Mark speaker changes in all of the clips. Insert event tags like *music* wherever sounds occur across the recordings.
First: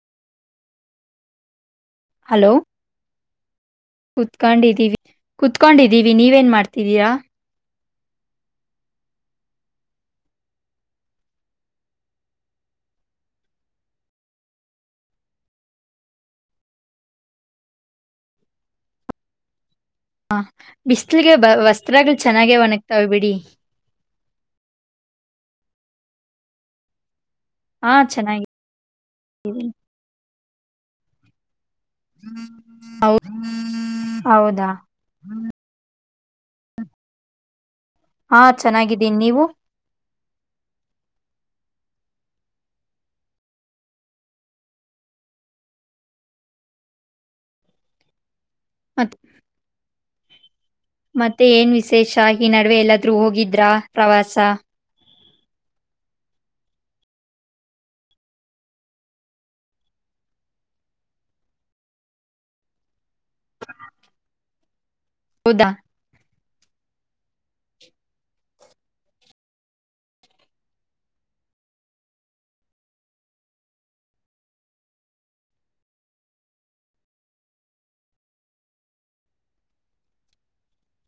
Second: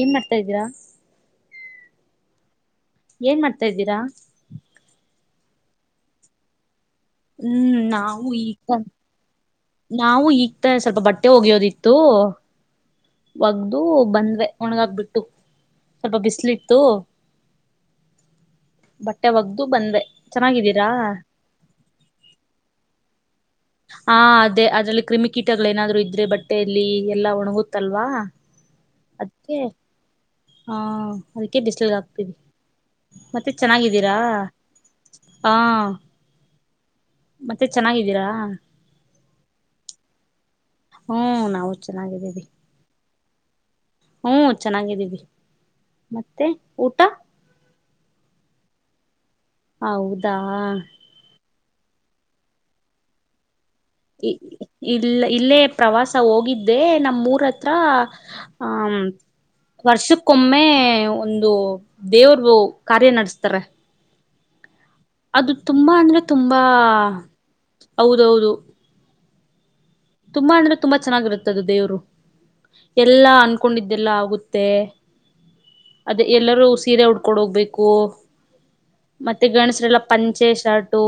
Speaker 1: ಏನ್ ಮಾಡ್ತಾ್ದೀರಾ
Speaker 2: ಹಲೋ
Speaker 1: ಏನ್ ಮಾಡ್ತಾ್ದೀರಾ
Speaker 2: ಕುತ್ಕೊಂಡಿದ್ದೀವಿ ಕುತ್ಕೊಂಡಿದ್ದೀವಿ ನೀವೇನ್ ಮಾಡ್ತೀಿ ತಿರರ
Speaker 1: ಹ್ಮ್ ನಾವು ಈಗ ತಾ ನಾವು ಈಗ ತ ಸ್ವಲ್ಪ ಬಟ್ಟೆ ಒಗೆಿಯೋದಿತ್ತು ಒಗ್ಡು ಬಂದ್ವೆ ಒಣಗಾಕ್ಬ ಬಿಟ್ಟು ಸ್ವಲ್ಪ ಬಿಸಿಲಿತ್ತು ಬಟ್ಟೆ ಒಗ್್ದ
Speaker 2: ಹ ಬಿಸ್ಲಿಗೆ ಬ ವಸ್ತ್ರಗಳ್ ಚೆನ್ನಾಗೇ ಒಣಗ್ತವ್ ಬಿಡಿ.
Speaker 1: ಹಾ ಅದೇ ಅದ್ರಲ್ಲಿ ಕ್ರಿಮಿಕೀಟಗಳು ಏನಾದ್ರು ಇದ್ರೆ ಬಟ್ಟೆಲ್ಲಿ ಎಲ್ಲಾ ಹೊ
Speaker 2: ಹಾ
Speaker 1: ನೊಗುತಲ್ವಾ
Speaker 2: ಚೆನ್ನಾಗಿದ್ದೀನಿ
Speaker 1: ಅದ್ಕೆ. ಹಾ ಅದ ಕೆ ಬಿಸ್ಲುಗ್ ಹಾಕ್ತನಿ
Speaker 2: ಹೌದ್
Speaker 1: ಮತ್ತೆ ಚೆನ್ನಾಗಿದ್ದೀರಾ
Speaker 2: ಹೌದಾ
Speaker 1: ಹ.
Speaker 2: ಹಾ ಚೆನ್ನಾಗಿದ್ದೀನ್ ನೀವು.
Speaker 1: ಹು ನಾವು ಚೆನ್ನಾಗಿದ್ದೀವಿ. ಹು ಚೆನ್ನಾಗಿದಿವಿ ಮತ್ತೆ ಊಟ.
Speaker 2: ಮತ್
Speaker 1: ಹೌದಾ
Speaker 2: ಮತ್ತೆ ಏನ್ ವಿಶೇಷ ಈ ನಡ್ವೆ ಎಲ್ಲಾದ್ರು ಹೋಗಿದ್ರಾ.
Speaker 1: ಇ
Speaker 2: ಪ್ರವಾಸ
Speaker 1: ಇಲ್ಲ. ಇಲ್ಲೇ ಪ್ರವಾಸ ಹೋಗಿದ್ದೆ ನಮ್ಮೂರ ಹತ್ರ ಆ ವರ್ಷಕ್ಕೊಮ್ಮೆ ಒಂದು ದೇವರು ಕಾರ್ಯ ನೆಡುಸ್ತಾರೆ. ಅದು
Speaker 2: ಹೌದಾ
Speaker 1: ತುಂಬಾ ಅಂದ್ರೆ ತುಂಬಾ ಹೌದೌದು ತುಂಬಾ ಅಂದ್ರೆ ತುಂಬಾ ಚೆನ್ನಾಗಿರುತ್ತೆದು ದೇವ್ರು ಎಲ್ಲಾ ಅನ್ಕೊಂಡಿದ್ದೆಲ್ಲ ಆಗುತ್ತೆ ಅದ ಎಲ್ಲರೂ ಸೀರೆ ಉಡ್ಕೊಂಡ ಹೋಗ್ಬೇಕು ಮತ್ತೆ ಗಣಸರೆಲ್ಲ ಪಂಚೆ ಶಾರಟು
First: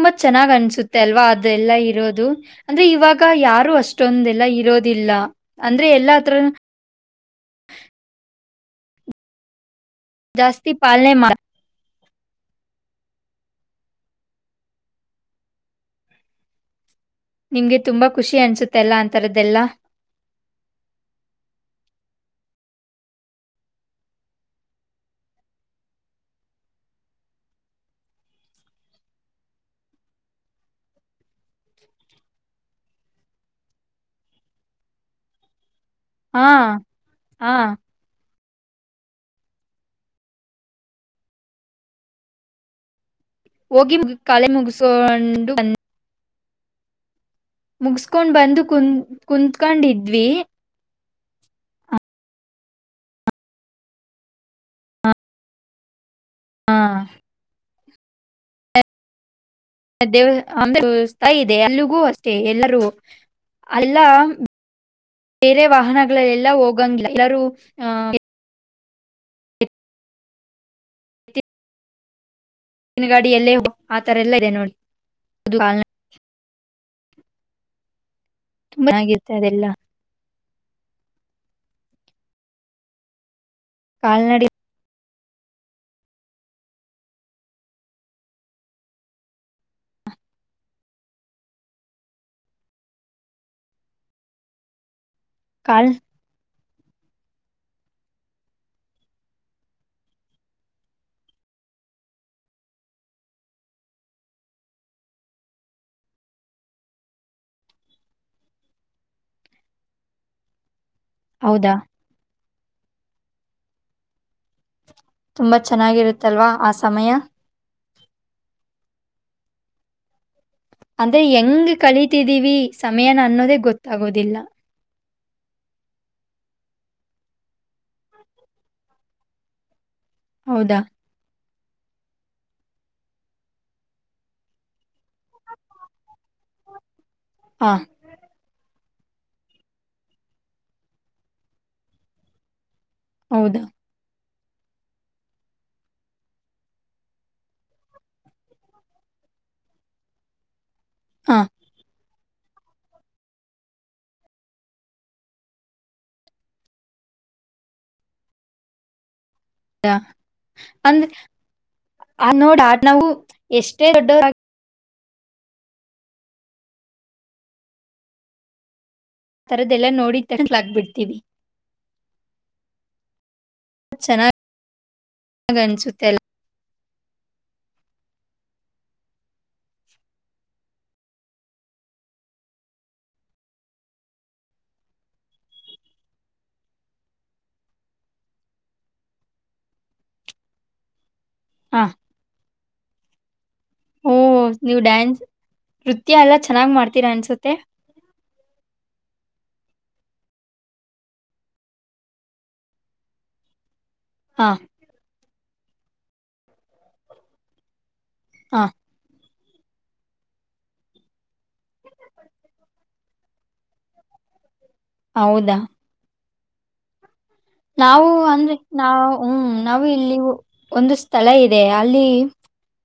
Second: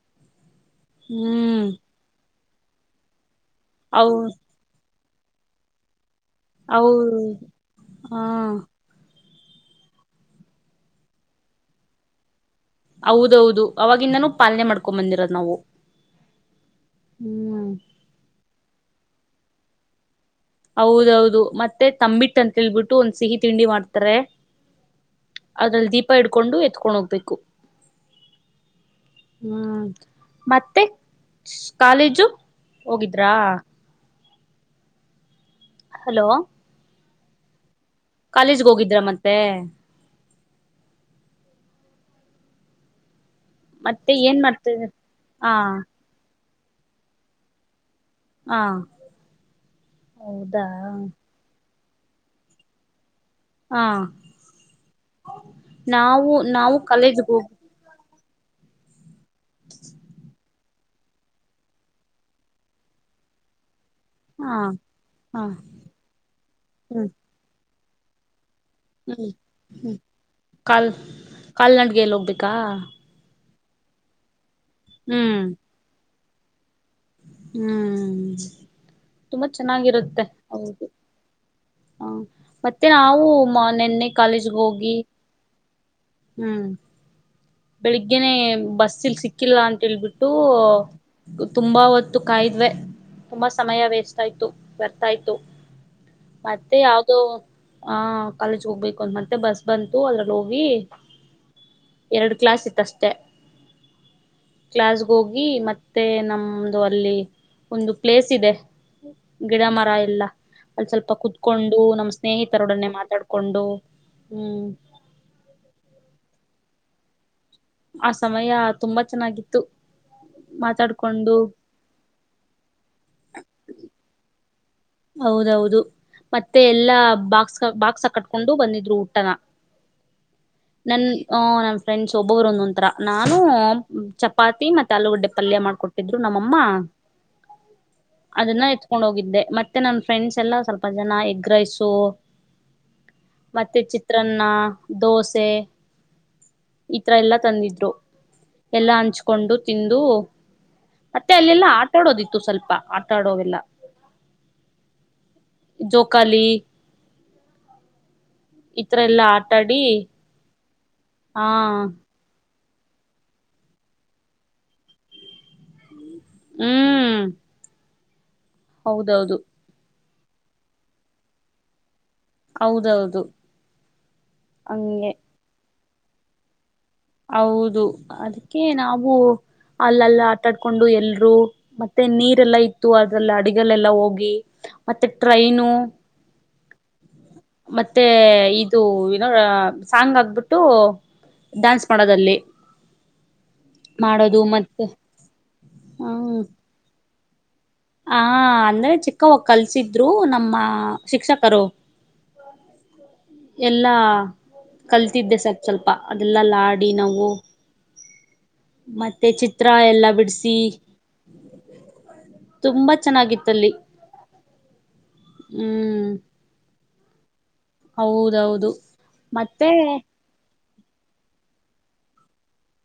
Speaker 2: ತುಂಬ ಚೆನ್ನ್ನ್ ಸುತ್ತ ಅಲ್ವಾ ಅದೆಲ್ಲ ಇರೋದು ಅಂದ್ರೆ ಇವಾಗ ಅಕ್ಕ ಯಾರು
Speaker 1: ಅವ್
Speaker 2: ಅಷ್ಟೊಂದೆಲ್ಲ ಇರೋದಿಲ್ಲ ಅಂದ್ರೆ ಎಲ್ಲಾ
Speaker 1: ಹೌ ಹಾ
Speaker 2: ಜಾಸ್ತಿ ಪಾಲನೆ ಮಾಡಾರ್
Speaker 1: ಹೌದೌದು ಅವಾಗಿಂದನೂ ಪಾಲನೆ ಮಾಡ್ಕೊ ಬಂದಿರೋದ ನಾವು
Speaker 2: ನಿಮ್ಗೆ ತುಂಬಾ ಖುಷಿ ಅನ್ಸುತ್ತೆಲ್ಲ ಅಂತ ಥರದ್ದೆಲ್ಲ
Speaker 1: ಹೌದೌದು ಮತ್ತೆ ತಂಬಿಟ್ಟ ಅಂತೇಳ್ಬಿಟ್ಟು ಒಂದ್ ಸಿಹಿ ತಿಂಡಿ ಮಾಡ್ತಾರೆ ಅದ್ರಲ್ಲಿ ದೀಪ ಹಿಡ್ಕೊಂಡು ಎತ್ಕೊಂಡ್ ಹೋಗ್ಬೇಕು ಹ್ಮ್ ಮತ್ತೆ ಕಾಲೇಜು ಹೋಗಿದ್ರಾ ಹಲೋ
Speaker 2: ಹಾ ಹಾ
Speaker 1: ಕಾಲೇಜ್ಗೆ ಹೋಗಿದ್ರ ಮತ್ತೆ
Speaker 2: ಹೋಗಿ
Speaker 1: ಮತ್ತೆ
Speaker 2: ಮುಗ
Speaker 1: ಏನ್
Speaker 2: ಕಳೆ
Speaker 1: ಮಾಡ್ತಿದ ಹಾ
Speaker 2: ಮುಗಿಸೊಂಡು ಮುಗಸ್ಕೊಂಡ್
Speaker 1: ಹಾ
Speaker 2: ಬಂದು ಕುಂ ಕುತ್ಕೊಂಡಿದ್ವಿ
Speaker 1: ಹೌದಾ ಹಾ ನಾವು
Speaker 2: ಆ
Speaker 1: ನಾವು ಕಾಲೇಜಗೆ ಹೋಗುದು
Speaker 2: ದೇವ್ ಅಮ ಸ್ಥಾಯಿ ಇದೆ ಎಲ್ಲಿಗೂ ಅಷ್ಟೇ ಎಲ್ಲರೂ ಅಲ್ಲ
Speaker 1: ಹಾ ಹಾ
Speaker 2: ಬೇರೆ ವಾಹನಗಳಲ್ಲೆಲ್ಲಾ ಹೋಗಂಗ್ಿಲ್ಲ ಎೂ ಹ
Speaker 1: ಹ್ಮ ಹ್ಮ ಕಲ್ ಕ ನಂಡ ಗ ಲೋಗ ಬಿ
Speaker 2: ಿನ ಗಾಡಿ ಎಲ್ಲೇ ಹೋಗ ಆ ತರ ಎಲ್ಲ ಇದೆ ನೋಡಿ
Speaker 1: ಹ್ಮ್
Speaker 2: ಅದು ಕಾಲ್ನಡ
Speaker 1: ಹ್ಮ್
Speaker 2: ತುಂಬಾ ಚೆನ್ನಾಗಿರುತ್ತೆ
Speaker 1: ತುಂಬಾ
Speaker 2: ಅದೆಲ್ಲ
Speaker 1: ಚೆನ್ನಾಗಿರುತ್ತೆ ಹೌದು, ಹ, ಮತ್ತೆ ನಾವು? *inaudible* ನೆನೈ,
Speaker 2: ಕಾಲ್ನಡಿ
Speaker 1: ಕಾಲೇಜಗೋಗಿ? *inaudible* ಹ್ಮ್, ಬೆಳಿಗ್ಗೆನೆೇ ಬಸ್ಲ್ ಸಿಕ್ಕಿಲ್ಲ. ಅಂತೇಳ್ಬಿಟ್ಟು ತುಂಬಾ ಹೊತ್ತು?. *unintelligible* ಇವಾತು, ಕಾಯಿದ್ವೆ ತುಂಬಾ ಸಮಯ ವೇಸ್ಟ್ ಆಯ್ತು. ಬರ್ತಾಾಯ್ತು? *inaudible*
Speaker 2: ಕಲ್. *inaudible*
Speaker 1: ಮತ್ತೆ ಯಾವದೋ? ಆ ಕಾಲೇಜ ಹೋಗ್ಬೇಕು ಅ ಮತ್ತೆ ಬಸ್ ಬಂತು. ಅದ್ರಲ್ಲಿ ಹೋಗಿ ಎರಡು, ಕ್ಲಾಸ್, ಇತ್ತ ಅಷ್ಟೆ ಕ್ಲಾಸ್ ಹೋಗಿ ಮತ್ತೆ ನಮ?. *unintelligible* ಅದು ಅಲ್ಲಿ ಒಂದು ಪ್ಲೇಸ್ ಇದೆ ಗಿಡ ಮರ ಎಲ್ಲ. ಅಲ್ಲಿ ಸ್ವಲ್ಪ
Speaker 2: ಹೌದಾ
Speaker 1: ಕುತ್ಕೊಂಡು ನಮ್ಮ್ ಸ್ನೇಹಿತ್ ತರೊಡನೆ ಮಾತಾಡ್ಕೊಂಡು. ಹ್ಮ್
Speaker 2: ತುಂಬಾ ಚೆನ್ನಾಗಿರುತ್ತಲ್ವಾ. ಆ, ಸಮಯ
Speaker 1: ಆ, ಸಮಯ ತುಂಬಾ ಚೆನ್ನಾಗಿತ್ತ
Speaker 2: ಅಂದ್ರೆ, ಹೆಂಗ್ ಕಲೀಿತಿದ್ದೀವಿ ಸಮಯನ ಅನ್ನೋದೆ ಗೊತ್ತಗೋದಿಲ್ಲ
Speaker 1: ಹೌದೌದು ಮತ್ತೆ ಎಲ್ಲಾ ಬಾಕ್ಸ್ ಬಾಕ್ಸ್ ಕಟ್ಕೊಂಡು ಬಂದಿದ್ರು ಊಟನ
Speaker 2: ಹೌದಾ
Speaker 1: ನನ್ *unintelligible* ಫ್ರೆಂಡ್ಸ್ ಒಬ್ಬೊಬ್ರು, ಒಂದೊಂಥರ ನಾನು ಚಪಾತಿ ಮತ್ತು ಆಲೂಗಡ್ಡೆ, ಪಲ್ಯ, ಮಾಡ್ಕೊಟ್ಟಿದ್ರು. ನಮ್ಮಮ್ಮ
Speaker 2: ಹಾ
Speaker 1: ಅದನ್ನ ಎತ್ತುಕೊಂಡು ಹಕೊಂಡ, ಹೋಗಿದ್ದೆ ಮತ್ತೆ ಮತ್ತೆ, ನನ್ ಫ್ರೆಂಡ್ಸ್ ಎಲ್ಲ ಸ್ವಲ್ಪ ಜನ ಎಗ್ ರೈಸು
Speaker 2: ಹೌದಾ
Speaker 1: ಮತ್ತೆ, ಚಿತ್ರ ಚಿತ್ರಣ, ದೋಸೆ, ಈತರ ಎಲ್ಲ ತಂದಿದ್ರು ಎಲ್ಲ ಹಂಚ್ಕೊಂಡು ತಿಂದು ಮತ್ತೆ,
Speaker 2: ಹಾ
Speaker 1: ಅಲ್ಲೆಲ್ಲಾ. ಆಟಾಡೋದಿತ್ತು ಆತ್ತು, ಸ್ವಲ್ಪ, ಆಟಾಡೋವೆಲ್ಲ ಜೋಕಾಲಿ ಇತ್ರ, ಎಲ್ಲಾ ಅತ
Speaker 2: ಅದ, ಅಂದ್ರೆ. ನೋಡ ಆ ನಾವು, ಎಷ್ಟೇ. ದೊಡ್ಡ
Speaker 1: ಹ್ಮ್. ಹೌದೌದು
Speaker 2: ತರದೆಲ್ಲಾ ನೋಡಿ. ತೆಡದ್ ಲಾಗ್ಬುಡ್ತಿವಿ.
Speaker 1: ಹೌದೌದು ಹಂಗೆ.
Speaker 2: ತೆಲ್.
Speaker 1: ಹೌದು ಅದಕ್ಕೆ ನಾವು ಅಲ್ಲೆಲ್ಲ ಆಟ ಆಡ್ಕೊಂಡು ಎಲ್ರು ಮತ್ತೆ ನೀರೆಲ್ಲಾ ಇತ್ತು ಅದ್ರಲ್ ಅಡಗಲ್ಲೆಲ್ಲ ಹೋಗಿ ಮತ್ತೆ ಟ್ರೈನು ಮತ್ತೆ ಇದು ಏನೋ ಸಾಂಗ್ ಆಕ್ಬುಟ್ಟು.
Speaker 2: ಹ
Speaker 1: ಡಾನ್ಸ್ ಎ
Speaker 2: ಓ ನೀವ್ ಡ್ಯಾನ್ಸ್ ನೃತ್ಯ ಎಲ್ಲ ಚೆನ್ನಾಗ್ ಮಾಡ್ತೀರ ಅನ್ಸು ಸತೆ
Speaker 1: ಹ ಅಂದ್ರೆ ಚಿಕ್ಕ ವಾಕ್ ಕಲ್ಸಿದ್ರು ನಮ್ಮ ಶಿಕ್ಷಕರು ಯ ಎಲ್ಲ
Speaker 2: ಹಾ
Speaker 1: ಕಲ್ತಿದ್ದೆ ಸ್ವ ಸ್ವಲ್ಪ ಅದೆಲ್ಲ ಆಡಿ ನಾವು.
Speaker 2: ಹಾ
Speaker 1: ಮತ್ತೆ ಚಿ ತ್ರ ಎಲ್ಲಾ ಬಿಡ್ಸಿ ತುಂಬಾ ಚೆನ್ನಾಗಿತ್ ಅಲ್ಲಿ.
Speaker 2: ಹೌದಾ ನಾವು ಅಂದ್ರೆ
Speaker 1: ಹೌದೌದು
Speaker 2: ನಾ ಹ್ಮ್
Speaker 1: ಮತ್ತೆ
Speaker 2: ನಾವು ಇಲ್ಲಿ ಒಂದು ಸ್ಥಳ ಇದೆ ಅಲ್ಲಿ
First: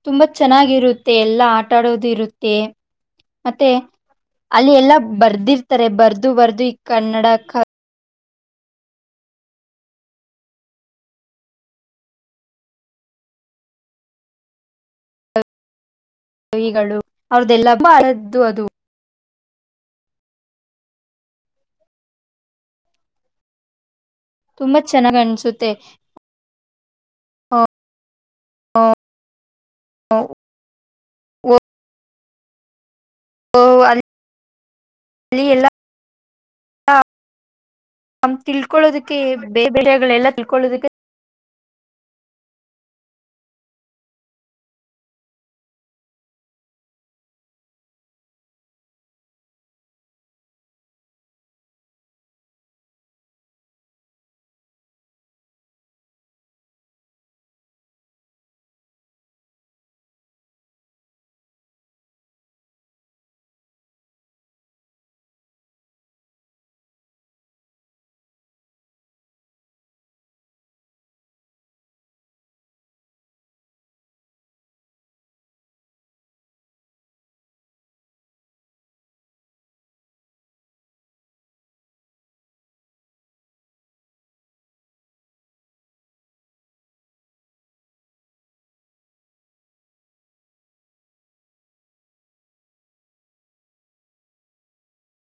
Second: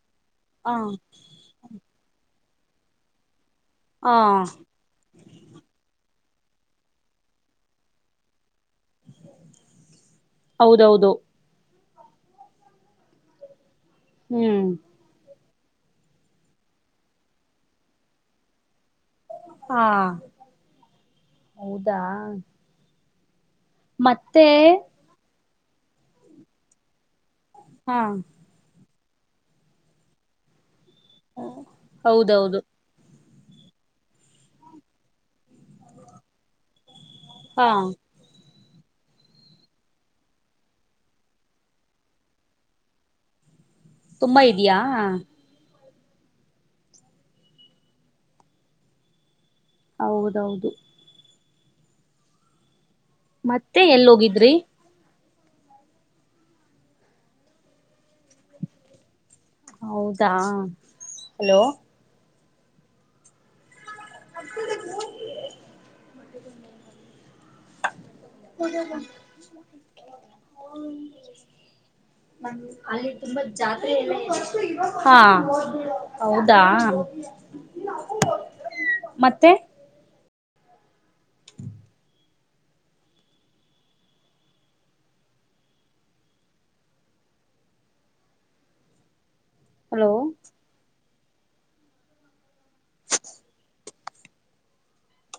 Speaker 2: ತುಂಬಾ
Speaker 1: ಹ
Speaker 2: ಚೆನ್ನಾಗಿರುತ್ತೆ ಎಲ್ಲಾ ಆಟ ಆಡೋದು ಇರುತ್ತ ತ ಮತ್ತೆ
Speaker 1: ಹ
Speaker 2: ಅಲ್ಲಿ ಎಲ್ಲ ಬರ್ದಿರ್ತಾರೆ ಬರ್ದು ಬರ್ದು ಈ ಕನ್ನಡ ಕ
Speaker 1: ಹೌದೌದು ಹ್ಮ್
Speaker 2: ಹಿಗಳು ಅವ್ರದ್ದಲ್ಲ್ದು ಅದು
Speaker 1: ಹಾ ಹೌದಾ ಮತ್ತೆ
Speaker 2: ತುಂಬಾ ಚೆನ್ನಾಗ್ ಅನ್ಸುತ್ತೆ ತ್ತ
Speaker 1: ಹಾ
Speaker 2: ಹ
Speaker 1: ಹೌದೌದು
Speaker 2: ಓ ಅಲ್ಲಿ ಅಲ್ಲಿ ಎಲ್ಲ
Speaker 1: ಹಾ
Speaker 2: ತಿಳ್ಕೊೊಳ್ಳೋದಕ್ಕೆ ಬೇರೆ ಬೇರೆೆಲ್ಲ ತಿಳ್ಕೊೊಳ್ಳೋದಕ್ಕೆ
Speaker 1: ತುಂಬಾ ಇದ್ಯಾಾ ಹೌದೌದು ಮತ್ತೆ ಎಲ್ಲೋಗಿದ್ರಿ ಹೌದಾ ಹಲೋ ಅ ಹಾ ಹೌದಾ ಮತ್ತೆ ಹಲೋ *inaudible*